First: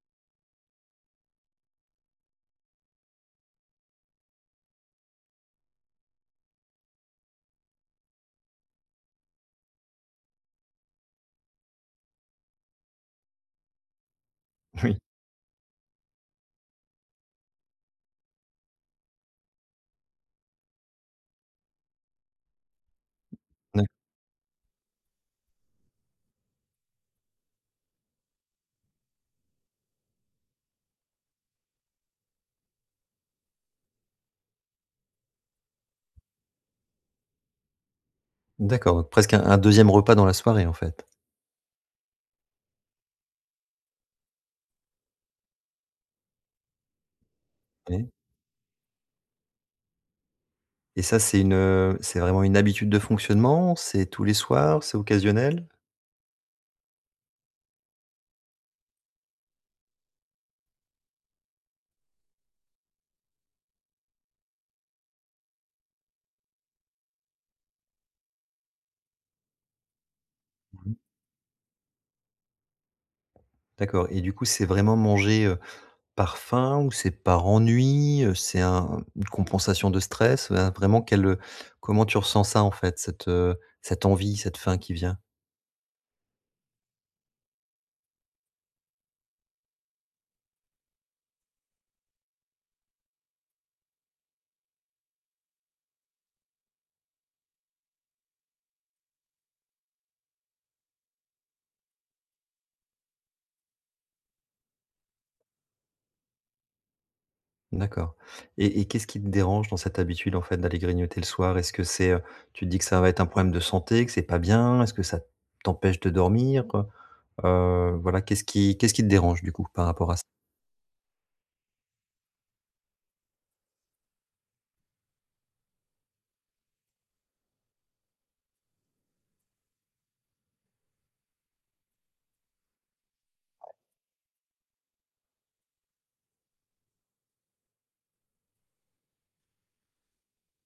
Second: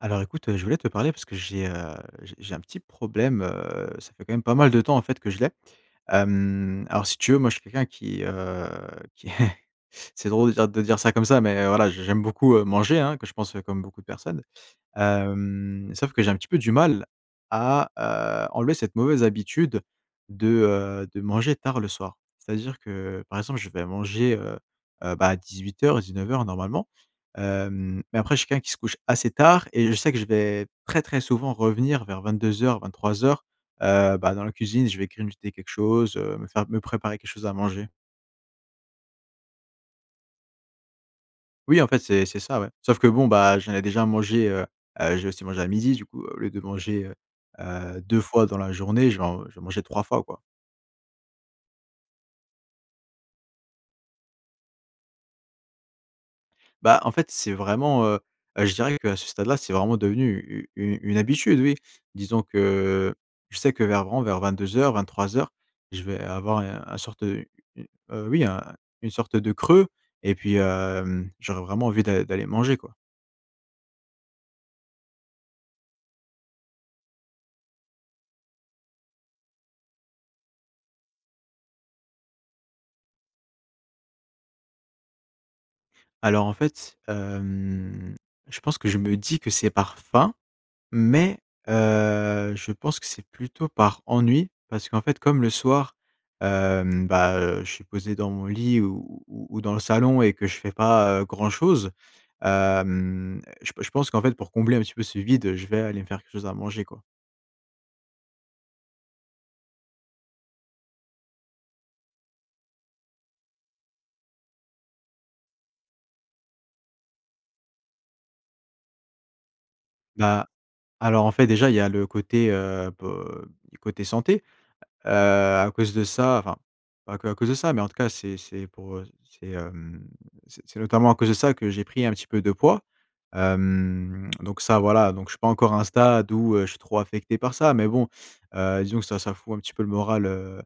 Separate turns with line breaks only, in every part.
Alors écoute, heu, je voulais te parler parce que j'ai, heu, j'ai j'ai un petit problème, heu. Ça fait quand même pas mal de temps, en fait, que je l'ai. Hem, alors si tu veux, moi je suis quelqu'un qui, heu, qui, c'est drôle de dire de dire ça comme ça, mais heu, voilà je j'aime beaucoup, heu, manger, hein, que je pense comme beaucoup de personnes.
Oui.
Hem, sauf que j'ai un petit peu du mal à, heu, enlever cette mauvaise habitude de, heu, de manger tard le soir. C'est-à-dire que, par exemple, je vais
Ouais.
manger, heu heu, bah à 18:00-19:00 normalement. Hem, mais après je suis quelqu'un qui se couche assez tard et je sais que je vais très, très souvent revenir vers 22:00-23:00, heu, bah, dans la cuisine, je vais grignoter quelque chose, heu, me faire me préparer quelque chose à manger.
D'accord, presque un un 2e repas dans la soirée en fait?
Oui, en fait, c'est c'est ça ouais. Sauf que bon, bah, j'en ai déjà mangé, heu. Heu, j'ai aussi mangé à 12:00. Du coup, au lieu de manger, heu heu,
Ouais.
2 fois dans la journée, je vais en je vais manger 3 fois quoi.
Et ça c'est une, heu, c'est vraiment une habitude de fonctionnement? C'est tous les soirs? C'est occasionnel?
Bah, en fait, c'est vraiment, heu heu, je dirais qu'à ce stade là, c'est vraiment devenu, u u une habitude oui. Disons que, je sais que vers vren vers 22:00-23:00, je vais avoir un un sorte de u heu, oui un une sorte de creux et puis,
Mmh mh.
hem, j'aurais vraiment envie d'a d'aller manger quoi.
D'accord et du coup, c'est vraiment manger, heu, par faim? Ou c'est par ennui, heu? C'est un une compensation de stress, un vraiment quel, heu, comment tu ressens ça en fait? Cette, heu, cette envie cette faim qui vient.
Alors, en fait, hem, je pense que je me dis que c'est par faim, mais, heu, je pense que c'est plutôt par ennui. Parce qu'en fait, comme le soir, hem, ben, heu, je suis posé dans mon lit ou ou ou dans le salon et que je fais pas, heu, grand chose, hem, je p je pense qu'en fait, pour combler un petit peu ce vide, heu, je vais aller me faire quelque chose à manger, quoi.
D'accord et et qu'est-ce qui te dérange dans cette habitude en fait d'aller grignoter le soir? Est-ce que c'est heu, tu te dis que ça va être un problème de santé, que c'est pas bien? Est-ce que ça t'empêche de dormir, heu? Heu, voilà, qu'est-ce qui qu'est-ce qui te dérange, du coup, par rapport à ç
Bah. Alors en fait déjà, il y a le côté, heu, po du côté santé, heu, à cause de ça enfin, pas que à cause de ça, mais en tout cas, c'est c'est pour, heu, c'est, hem, c'est c'est notamment à cause de ça que j'ai pris un peu de poids, hem, donc ça, voilà, donc je suis pas encore à un stade où je suis trop affecté par ça, mais bon, heu, disons que ça ça fout un peu le moral, heu,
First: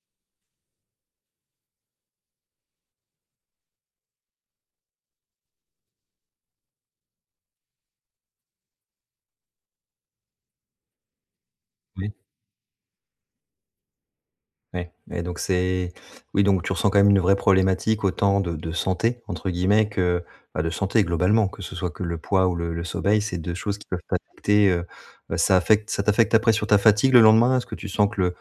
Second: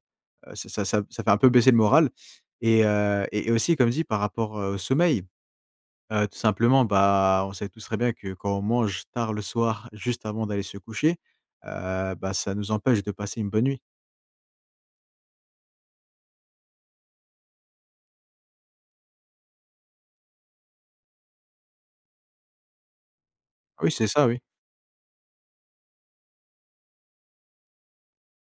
heu, ça ça ça fait un peu baisser le moral. Et, heu, et aussi, comme dit, par rapport, heu, au sommeil, heu, tout simplement, bah, on sait tous très bien que, quand on mange tard le soir juste avant d'aller se coucher,
Oui.
heu, bah, ça nous empêche de passer une bonne nuit.
Ouais, ouais, donc c'est oui, donc tu ressens, quand même, une vraie problématique autant de de «santé» entre guillemets que, bah, de santé, globalement. Que ce soit que le poids ou le le sommeil, c'est 2 choses qui
Oui,
peuvent
c'est ça, oui.
t'affecter, heu heu, ça affecte ça t'affecte après, sur ta fatigue le lendemain? Est-ce que tu sens que le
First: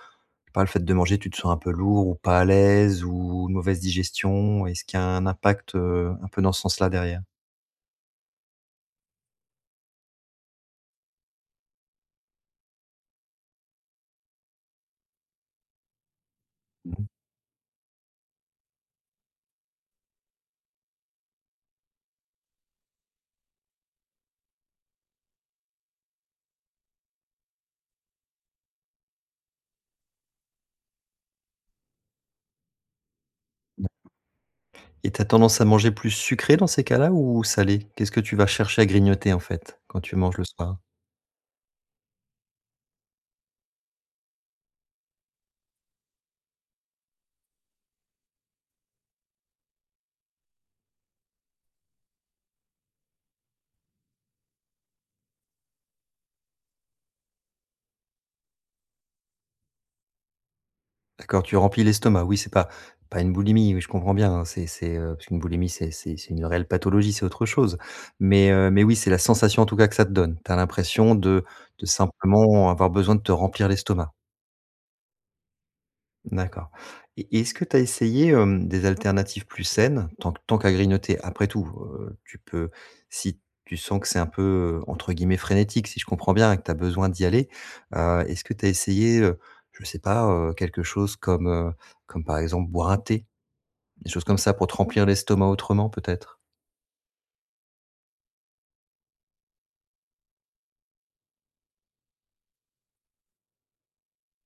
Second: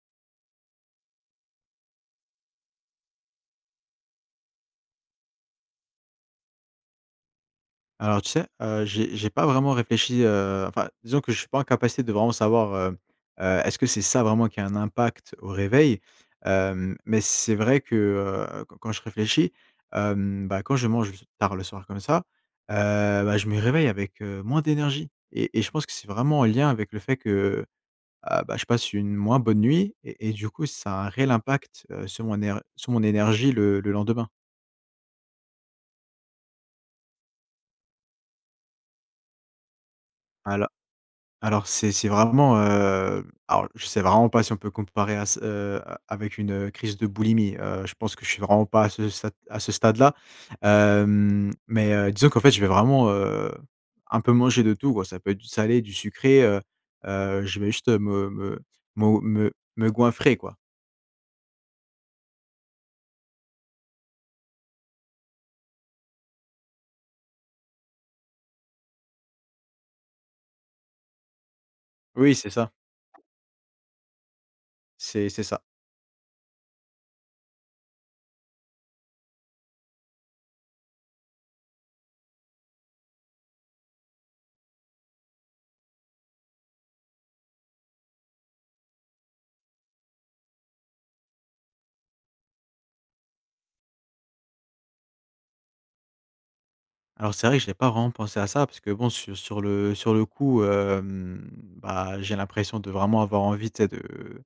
par le fait de manger, tu te sens un peu lourd ou pas à l'aise ou mauvaise digestion? Est-ce qu'il y a un impact, heu, un peu dans ce sens-là, derrière?
Alors, tu sais, heu, j'ai j'ai pas vraiment réfléchi, heu enfin, disons que je suis pas en capacité de vraiment savoir, hem, heu, est-ce que c'est ça vraiment qui a un impact au réveil?
Mmh
Hem,
mh.
mais c'est vrai que, heu, quand quand je réfléchis, hem, bah, quand je mange tard le soir, comme ça, heu, bah, je me réveille avec, heu, moins d'énergie et et je pense que c'est vraiment en lien avec le fait que ah, bah, je passe une moins bonne nuit et et du coup ça a un réel impact, heu, sur mon ner sur mon énergie le le lendemain.
[unintelligible] Et tu as tendance à manger plus sucré, dans ces cas-là, ou salé? Qu'est-ce que tu vas chercher à grignoter, en fait, quand tu manges le
Alo
soir?
alors, c'est c'est vraiment, heu alors je sais vraiment pas si on peut comparer à ç heu, avec une, heu, crise de boulimie. Heu je pense que je suis vraiment pas à ce sat à ce stade là. Hem, mais, heu, disons qu'en fait, je vais vraiment, heu, un peu manger de tout, quoi. Ça peut être du salé, du sucré, heu. Heu, je vais juste me me mo me me goinfrer, quoi.
D'accord, tu remplis l'estomac. Oui, c'est pas pas une boulimie, oui, je comprends bien, hein, c'est c'est, heu, parce qu'une boulimie c'est c'est c'est une réelle pathologie, c'est autre chose mais, heu, mais oui c'est la sensation, en tout cas, que ça te donne. Tu as l'impression de de
Oui, c'est
simplement
ça.
avoir besoin de te remplir l'estomac?
C'est c'est ça.
D'accord. Et et est-ce que tu as essayé, hem, des alternatives plus saines tant qu tant qu'à grignoter après tout, heu, tu peux si tu sens que c'est un peu, heu, entre guillemets «frénétique», si je comprends bien et que tu as besoin d'y aller, heu, est-ce que tu as essayé, heu, je sais pas, heu, quelque chose comme, heu, comme, par exemple, boire un thé? Des choses comme ça pour te remplir l'estomac autrement, peut-être?
Alors c'est vrai que j'ai pas vraiment pensé à ça parce que bon, su sur le sur le coup, hem, bah, j'ai l'impression de vraiment avoir envie, tu sais, de, heu,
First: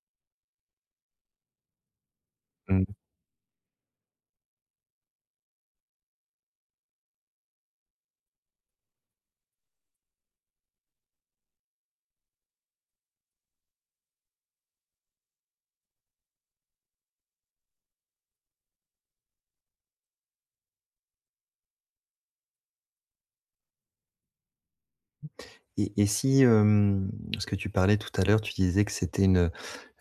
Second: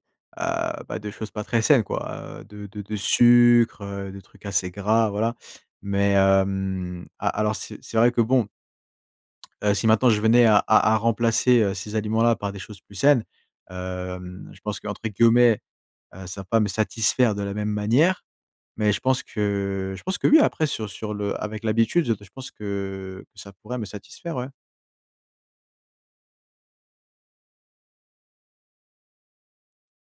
bah de choses pas très saines quoi, heu, de
Mmh
de
mh.
de sucre, heu, des trucs assez gras, voilà, mais, hem, a alors, c'est c'est vrai que bon, heu, si maintenant je venais à à à remplacer, heu, ces aliments-là par des choses plus saines, hem, je pense qu'entre guillemets, heu, ça va pas me satisfaire de la même manière mais je pense que je pense que oui. Après sur sur le avec l'habitude je de je pense que ça pourrait me satisfaire, ouais.
Et et si hem, ce que tu parlais tout à l'heure, tu disais que c'était une, heu,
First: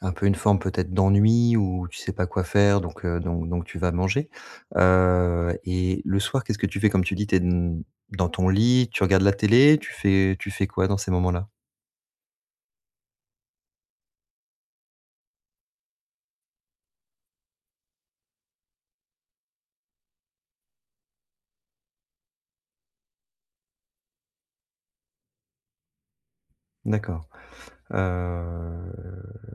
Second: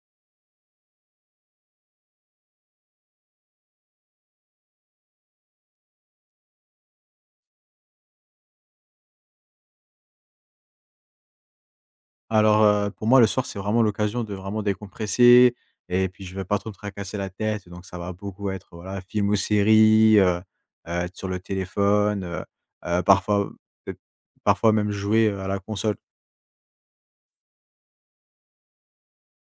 un peu une forme peut-être d'ennui ou tu sais pas quoi faire, donc, heu, donc donc tu vas manger. Heu, et le soir, qu'est-ce que tu fais? Comme tu dis, tu es n dans ton lit, tu regardes la télé? Tu fais tu fais quoi dans ces moments-là?
Alors, heu, pour moi, le soir, c'est vraiment l'occasion de vraiment décompresser. Et puis, je vais pas trop me tracasser la tête donc ça va beaucoup être, voilà, film ou série, heu heu, être sur le téléphone, heu heu, parfois, heu, peut-être parfois même jouer, heu, à la console.
D'accord. Heu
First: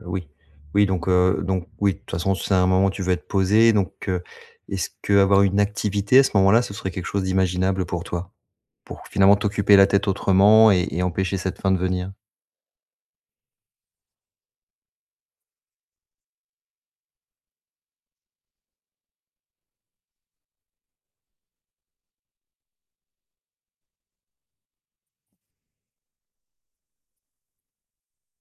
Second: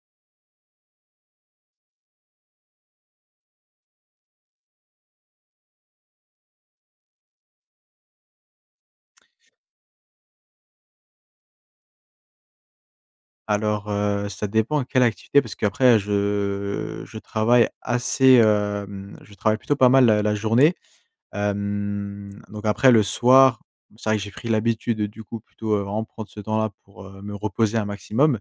oui. Oui, donc heu, donc, oui. De toute façon c'est un moment tu veux être posé donc, heu, est-ce qu'avoir une activité, à ce moment-là, ce serait quelque chose d'imaginable pour toi? Pour finalement t'occuper la tête autrement et et empêcher cette faim de venir?
Alors, heu, ça dépend à quelle activité, parce qu'après je je travaille assez, hem, je travaille plutôt, pas mal, la la journée. Hem, donc après, le soir, c'est vrai que j'ai pris l'habitude, du coup, plutôt, vraiment prendre ce temps là, pour, heu, me reposer un maximum.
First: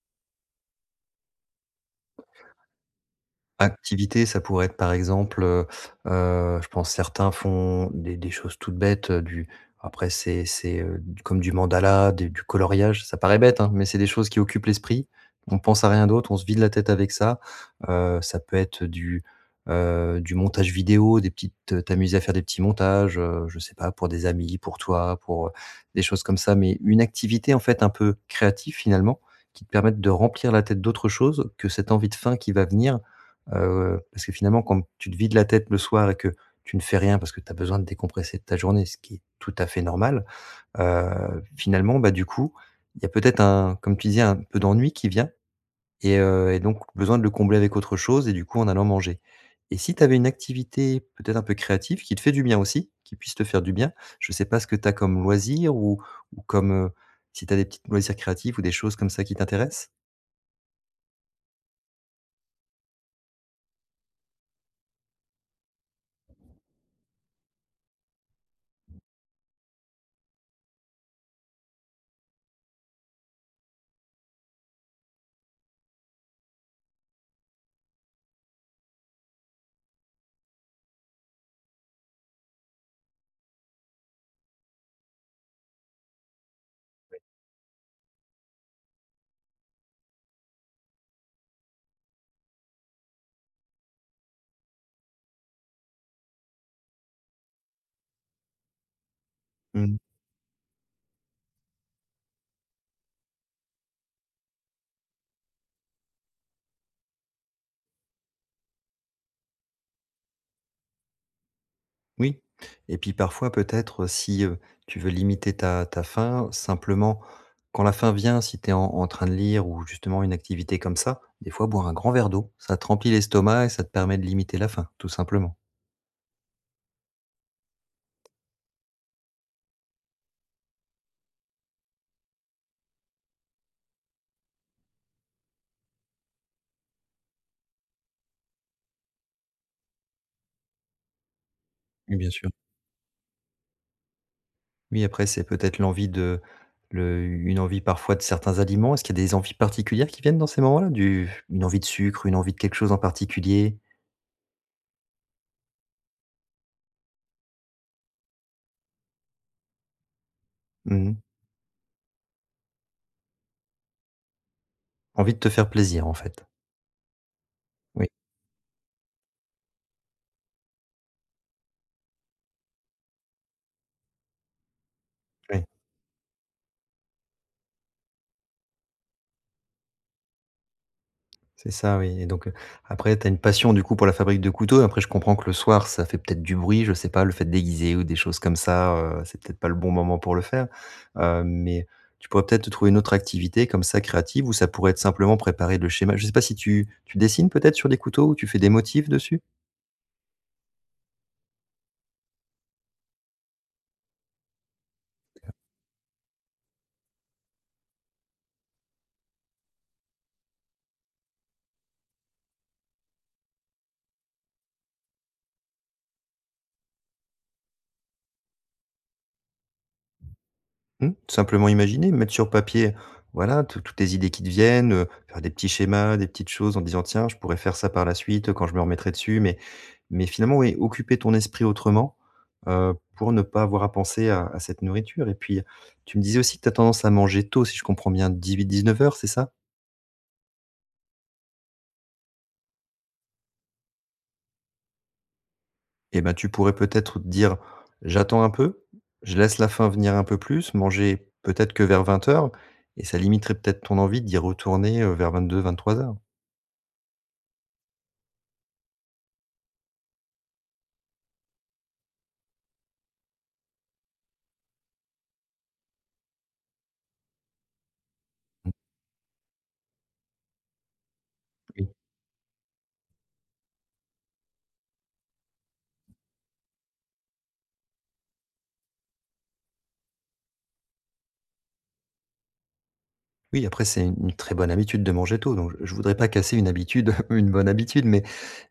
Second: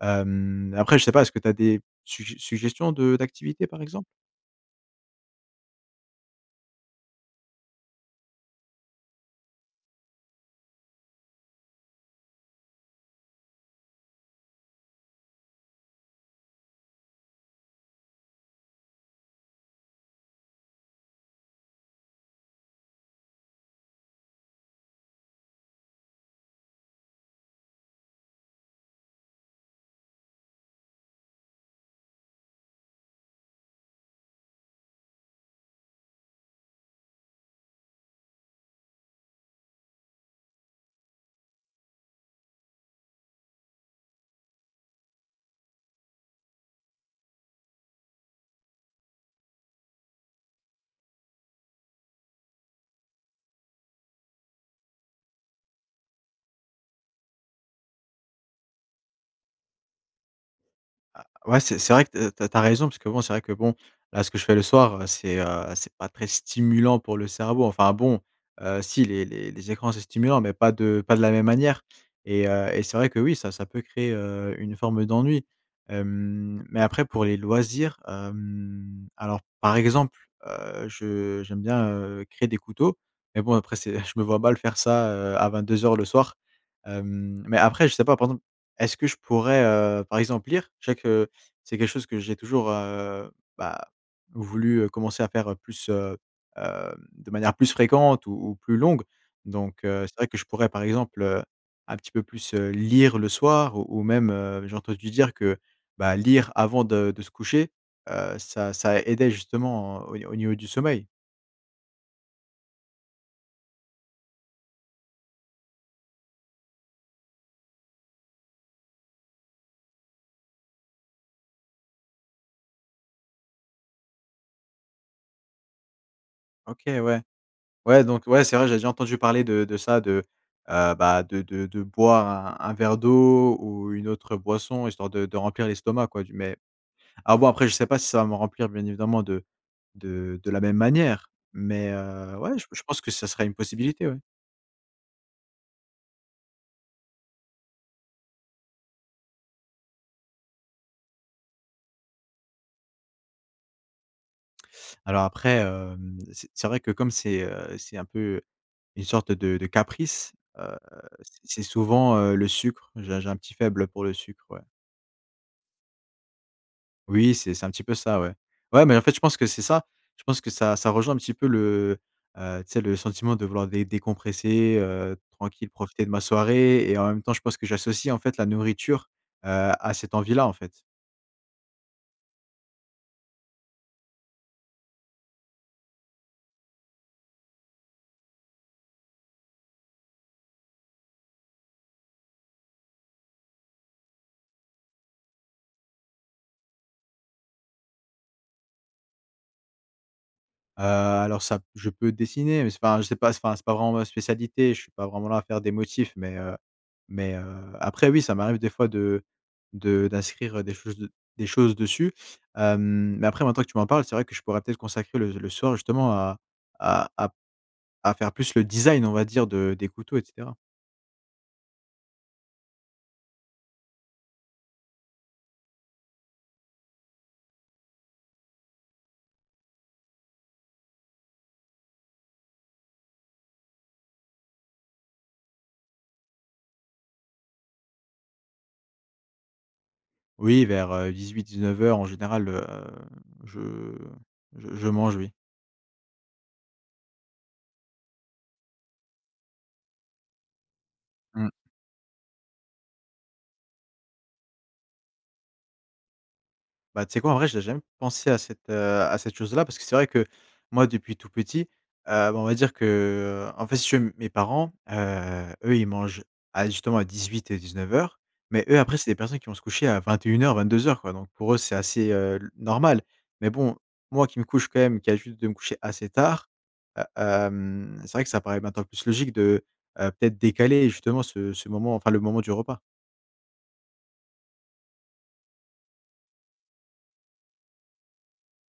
Hem, après je sais pas, est-ce que tu as des suggé suggestions de d'activités, par exemple?
Activité, ça pourrait être, par exemple, heu heu. Je pense certains font des des choses toutes bêtes, heu, du après, c'est c'est, heu, d comme du mandala, d du coloriage, ça paraît bête, hein, mais c'est des choses qui occupent l'esprit. On pense à rien d'autre, on se vide la tête avec ça. Heu, ça peut être du, heu, du montage vidéo, des petites t'amuser à faire des petits montages, heu, je sais pas, pour des amis, pour toi, pour, heu des choses comme ça, mais une activité, en fait, un peu créative, finalement, qui te permette de remplir la tête d'autres choses que cette envie de faim qui va venir, heu. Parce que, finalement, quand tu te vides la tête le soir et que tu ne fais rien, parce que tu as besoin de décompresser de ta journée ce qui est tout à fait normal, heu, finalement, bah, du coup, il y a peut-être un comme tu disais, un peu d'ennui qui vient et heu, et donc, besoin de le combler avec autre chose et du coup, en allant manger, et si tu avais une activité, peut-être, un peu créative, qui te fait du bien aussi, qui puisse te faire du bien. Je sais pas ce que tu as comme loisir, ou ou comme si tu as des petites loisirs créatifs ou des choses comme ça qui t'intéressent?
Ah ouais, c'est c'est vrai que tu as tu as raison puisque, bon, c'est vrai que, bon, là, ce que je fais le soir, c'est, heu, c'est pas très stimulant pour le cerveau. Enfin bon, heu, si les les les écrans, c'est stimulant, mais pas de pas de la même manière et heu, c'est vrai que, oui, ça ça peut créer, heu, une forme d'ennui, hem, mais après, pour les loisirs, hem, alors par exemple, heu, je j'aime bien, heu, créer des couteaux, mais bon, après c'est je me vois mal faire ça à 22:00 le soir,
Oui.
hem, mais après, je sais pas, par exemple, est-ce que je pourrais, heu, par exemple lire? Je sais que c'est quelque chose que j'ai toujours, heu, bah, voulu commencer à faire plus, heu, hem, de manière plus fréquente ou ou plus longue, donc,
Mmh.
heu, c'est vrai que je pourrais par exemple, heu, un petit peu plus lire le soir ou ou même, heu, j'ai entendu dire que, bah, lire avant de de se coucher, heu, ça ça aidait justement, heu, au ni au niveau du sommeil.
Oui, et puis parfois peut-être, heu, si, heu, tu veux limiter ta ta faim, simplement, quand la faim vient, si tu es en en train de lire ou justement, une activité comme ça. Des fois, boire un grand verre d'eau, ça te remplit l'estomac et ça te permet de limiter la faim, tout simplement.
OK, ouais. Ouais, donc ouais, c'est vrai, j'ai déjà entendu parler de de ça de, heu, bah, de de de boire un un verre d'eau ou une autre boisson histoire de de remplir l'estomac quoi du mais à voir, après, je sais pas si ça va me remplir, bien évidemment, de de de la même manière, mais,
Mais, bien
heu,
sûr.
ouais je je pense que ce serait une possibilité, ouais.
Oui, après, c'est peut-être l'envie de le une envie parfois de certains aliments, est-ce qu'il y a des envies particulières qui viennent dans ces moments-là? Du une envie de sucre? Une envie de quelque chose en particulier?
Alors après, hem, c'est c'est vrai que comme c'est heu, c'est un peu, une sorte de de caprice, heu,
Mmh mh.
c'est souvent, heu, le sucre. J'ai j'ai un petit faible, heu, pour le sucre, ouais.
Envie de te faire plaisir en fait.
Oui, c'est c'est un petit peu
Oui.
ça, ouais. Ouais, mais en fait, je pense que c'est ça. Je pense que ça ça rejoint un petit peu le heu, tu sais? Le sentiment de vouloir dé décompresser, heu,
Oui.
tranquille profiter de ma soirée et en même temps, je pense que j'associe en fait la nourriture, heu, à cette envie là en fait.
C'est ça oui, et donc, heu, après tu as une passion du coup pour la fabrique de couteaux. Après je comprends que le soir, ça fait peut-être du bruit, je sais pas, le fait d'aiguiser ou des choses comme ça, heu, c'est peut-être pas le bon moment pour le faire. Hem, mais tu pourrais peut-être te trouver une autre activité, comme ça créative, ou ça pourrait être simplement préparer le schéma. Je sais pas si tu tu dessines peut-être sur des couteaux ou tu fais des motifs dessus?
Heu, alors ça p je peux dessiner, mais c'est pas un je sais pas, c'est pas un c'est pas vraiment ma spécialité. Je suis pas vraiment là à
[unintelligible]
faire des motifs, mais, heu mais, heu, après oui, ça m'arrive des fois de de d'inscrire, heu, des choses de des choses dessus. Hem, mais après maintenant que tu m'en parles, c'est vrai que je pourrais peut-être consacrer le le soir justement à à à p à faire plus le design on va dire de des couteaux et cetera.
Mmh. Simplement imaginer. Mettre sur papier voilà, tout toutes les idées qui te viennent, heu, faire des petits schémas, des petites choses en disant: «Tiens je pourrais faire ça par la suite, heu, quand je me remettrai dessus» mais mais finalement oui, occuper ton esprit autrement, heu, pour ne pas avoir à penser à à cette nourriture. Et puis, tu me disais aussi que tu as tendance à manger tôt si je comprends bien, 18:00-19:00 c'est ça?
Oui vers, heu, 18:00-19:00 en général, heu, je je je mange oui.
Et bah, tu pourrais peut-être, heu, te dire: «J'attends un peu, je laisse la faim venir un peu plus», manger
Mmh.
peut-être que vers 20:00, et ça limiterait peut-être ton envie d'y retourner, heu, vers 22:00-23:00.
Bah tu sais quoi? En vrai, j'ai jamais pensé à cette, heu, à cette chose là. Parce que c'est vrai que, moi depuis tout petit, heu, bah on va dire que, en fait, si tu veux m mes parents, heu, eux, ils mangent, à justement, à 18 et 19:00. Mais
Mmh.
eux, après, c'est des personnes qui vont se coucher à 21:00-22:00, quoi. Donc pour eux, c'est
Mmh.
assez, heu, le normal. Mais bon, moi qui me couche quand même, qui a l'habitude de me coucher assez tard, heu, hem, c'est vrai que ça paraît maintenant plus logique de, heu, peut-être décaler justement ce ce moment, enfin le moment du repas.
Oui après c'est u une très bonne habitude de manger tôt. Donc je je voudrais pas casser une habitude, ou une bonne habitude. Mais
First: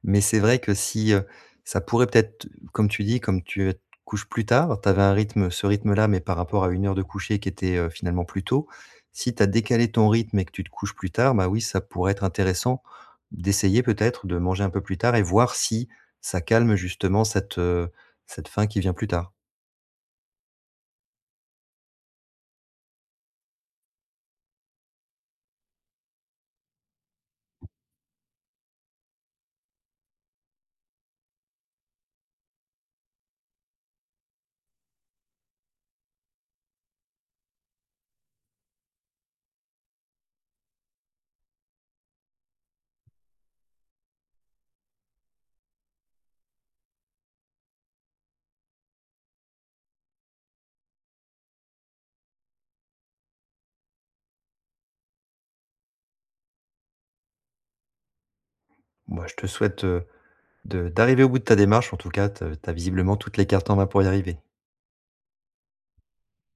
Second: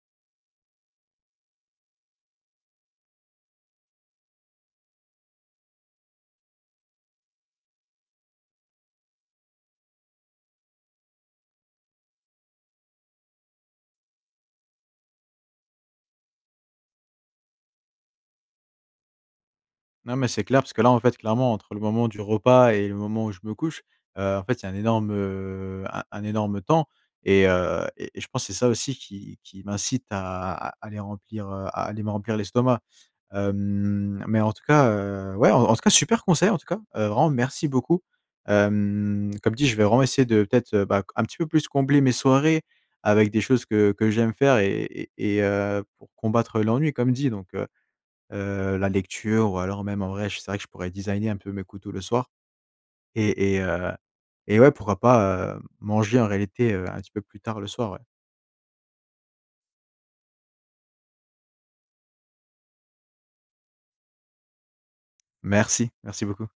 mais c'est vrai que si, heu, ça pourrait, peut-être comme tu dis, comme tu, heu, te couches plus tard. Tu avais un rythme, ce rythme là, mais par rapport à une heure de coucher qui était, heu, finalement plus tôt, si tu as décalé ton rythme et que tu te couches plus tard, ben oui ça pourrait être intéressant, d'essayer, peut-être, de manger un peu plus tard et voir si, ça calme justement cette, heu, cette faim qui vient plus tard.
Non, mais c'est clair, parce que là, en fait, clairement entre le moment du repas et le moment où je me couche. Heu, en fait, il y a un énorme heu, un un énorme temps et heu, et et je pense c'est ça aussi qui qui m'incite à à aller remplir, heu, à aller me remplir l'estomac. Hem, mais en tout cas, heu, ouais, en tout cas super conseil, en tout cas, vraiment merci beaucoup, hem. Comme dit, je vais vraiment essayer de, peut être, heu, bah, co un petit peu plus combler mes soirées avec des choses que que j'aime faire et et et heu, pour combattre l'ennui, comme dit donc, heu. Heu, la lecture ou alors même en vrai, je sais, c'est vrai que je pourrais designer un peu mes couteaux le soir. Et et heu, et ouais pourquoi pas, heu, manger en réalité, un petit peu plus tard le soir, ouais.
Bah, je te souhaite, heu, de d'arriver au bout de ta démarche en tout cas. Te tu as visiblement toutes les cartes en main pour y arriver.
Merci. Merci beaucoup.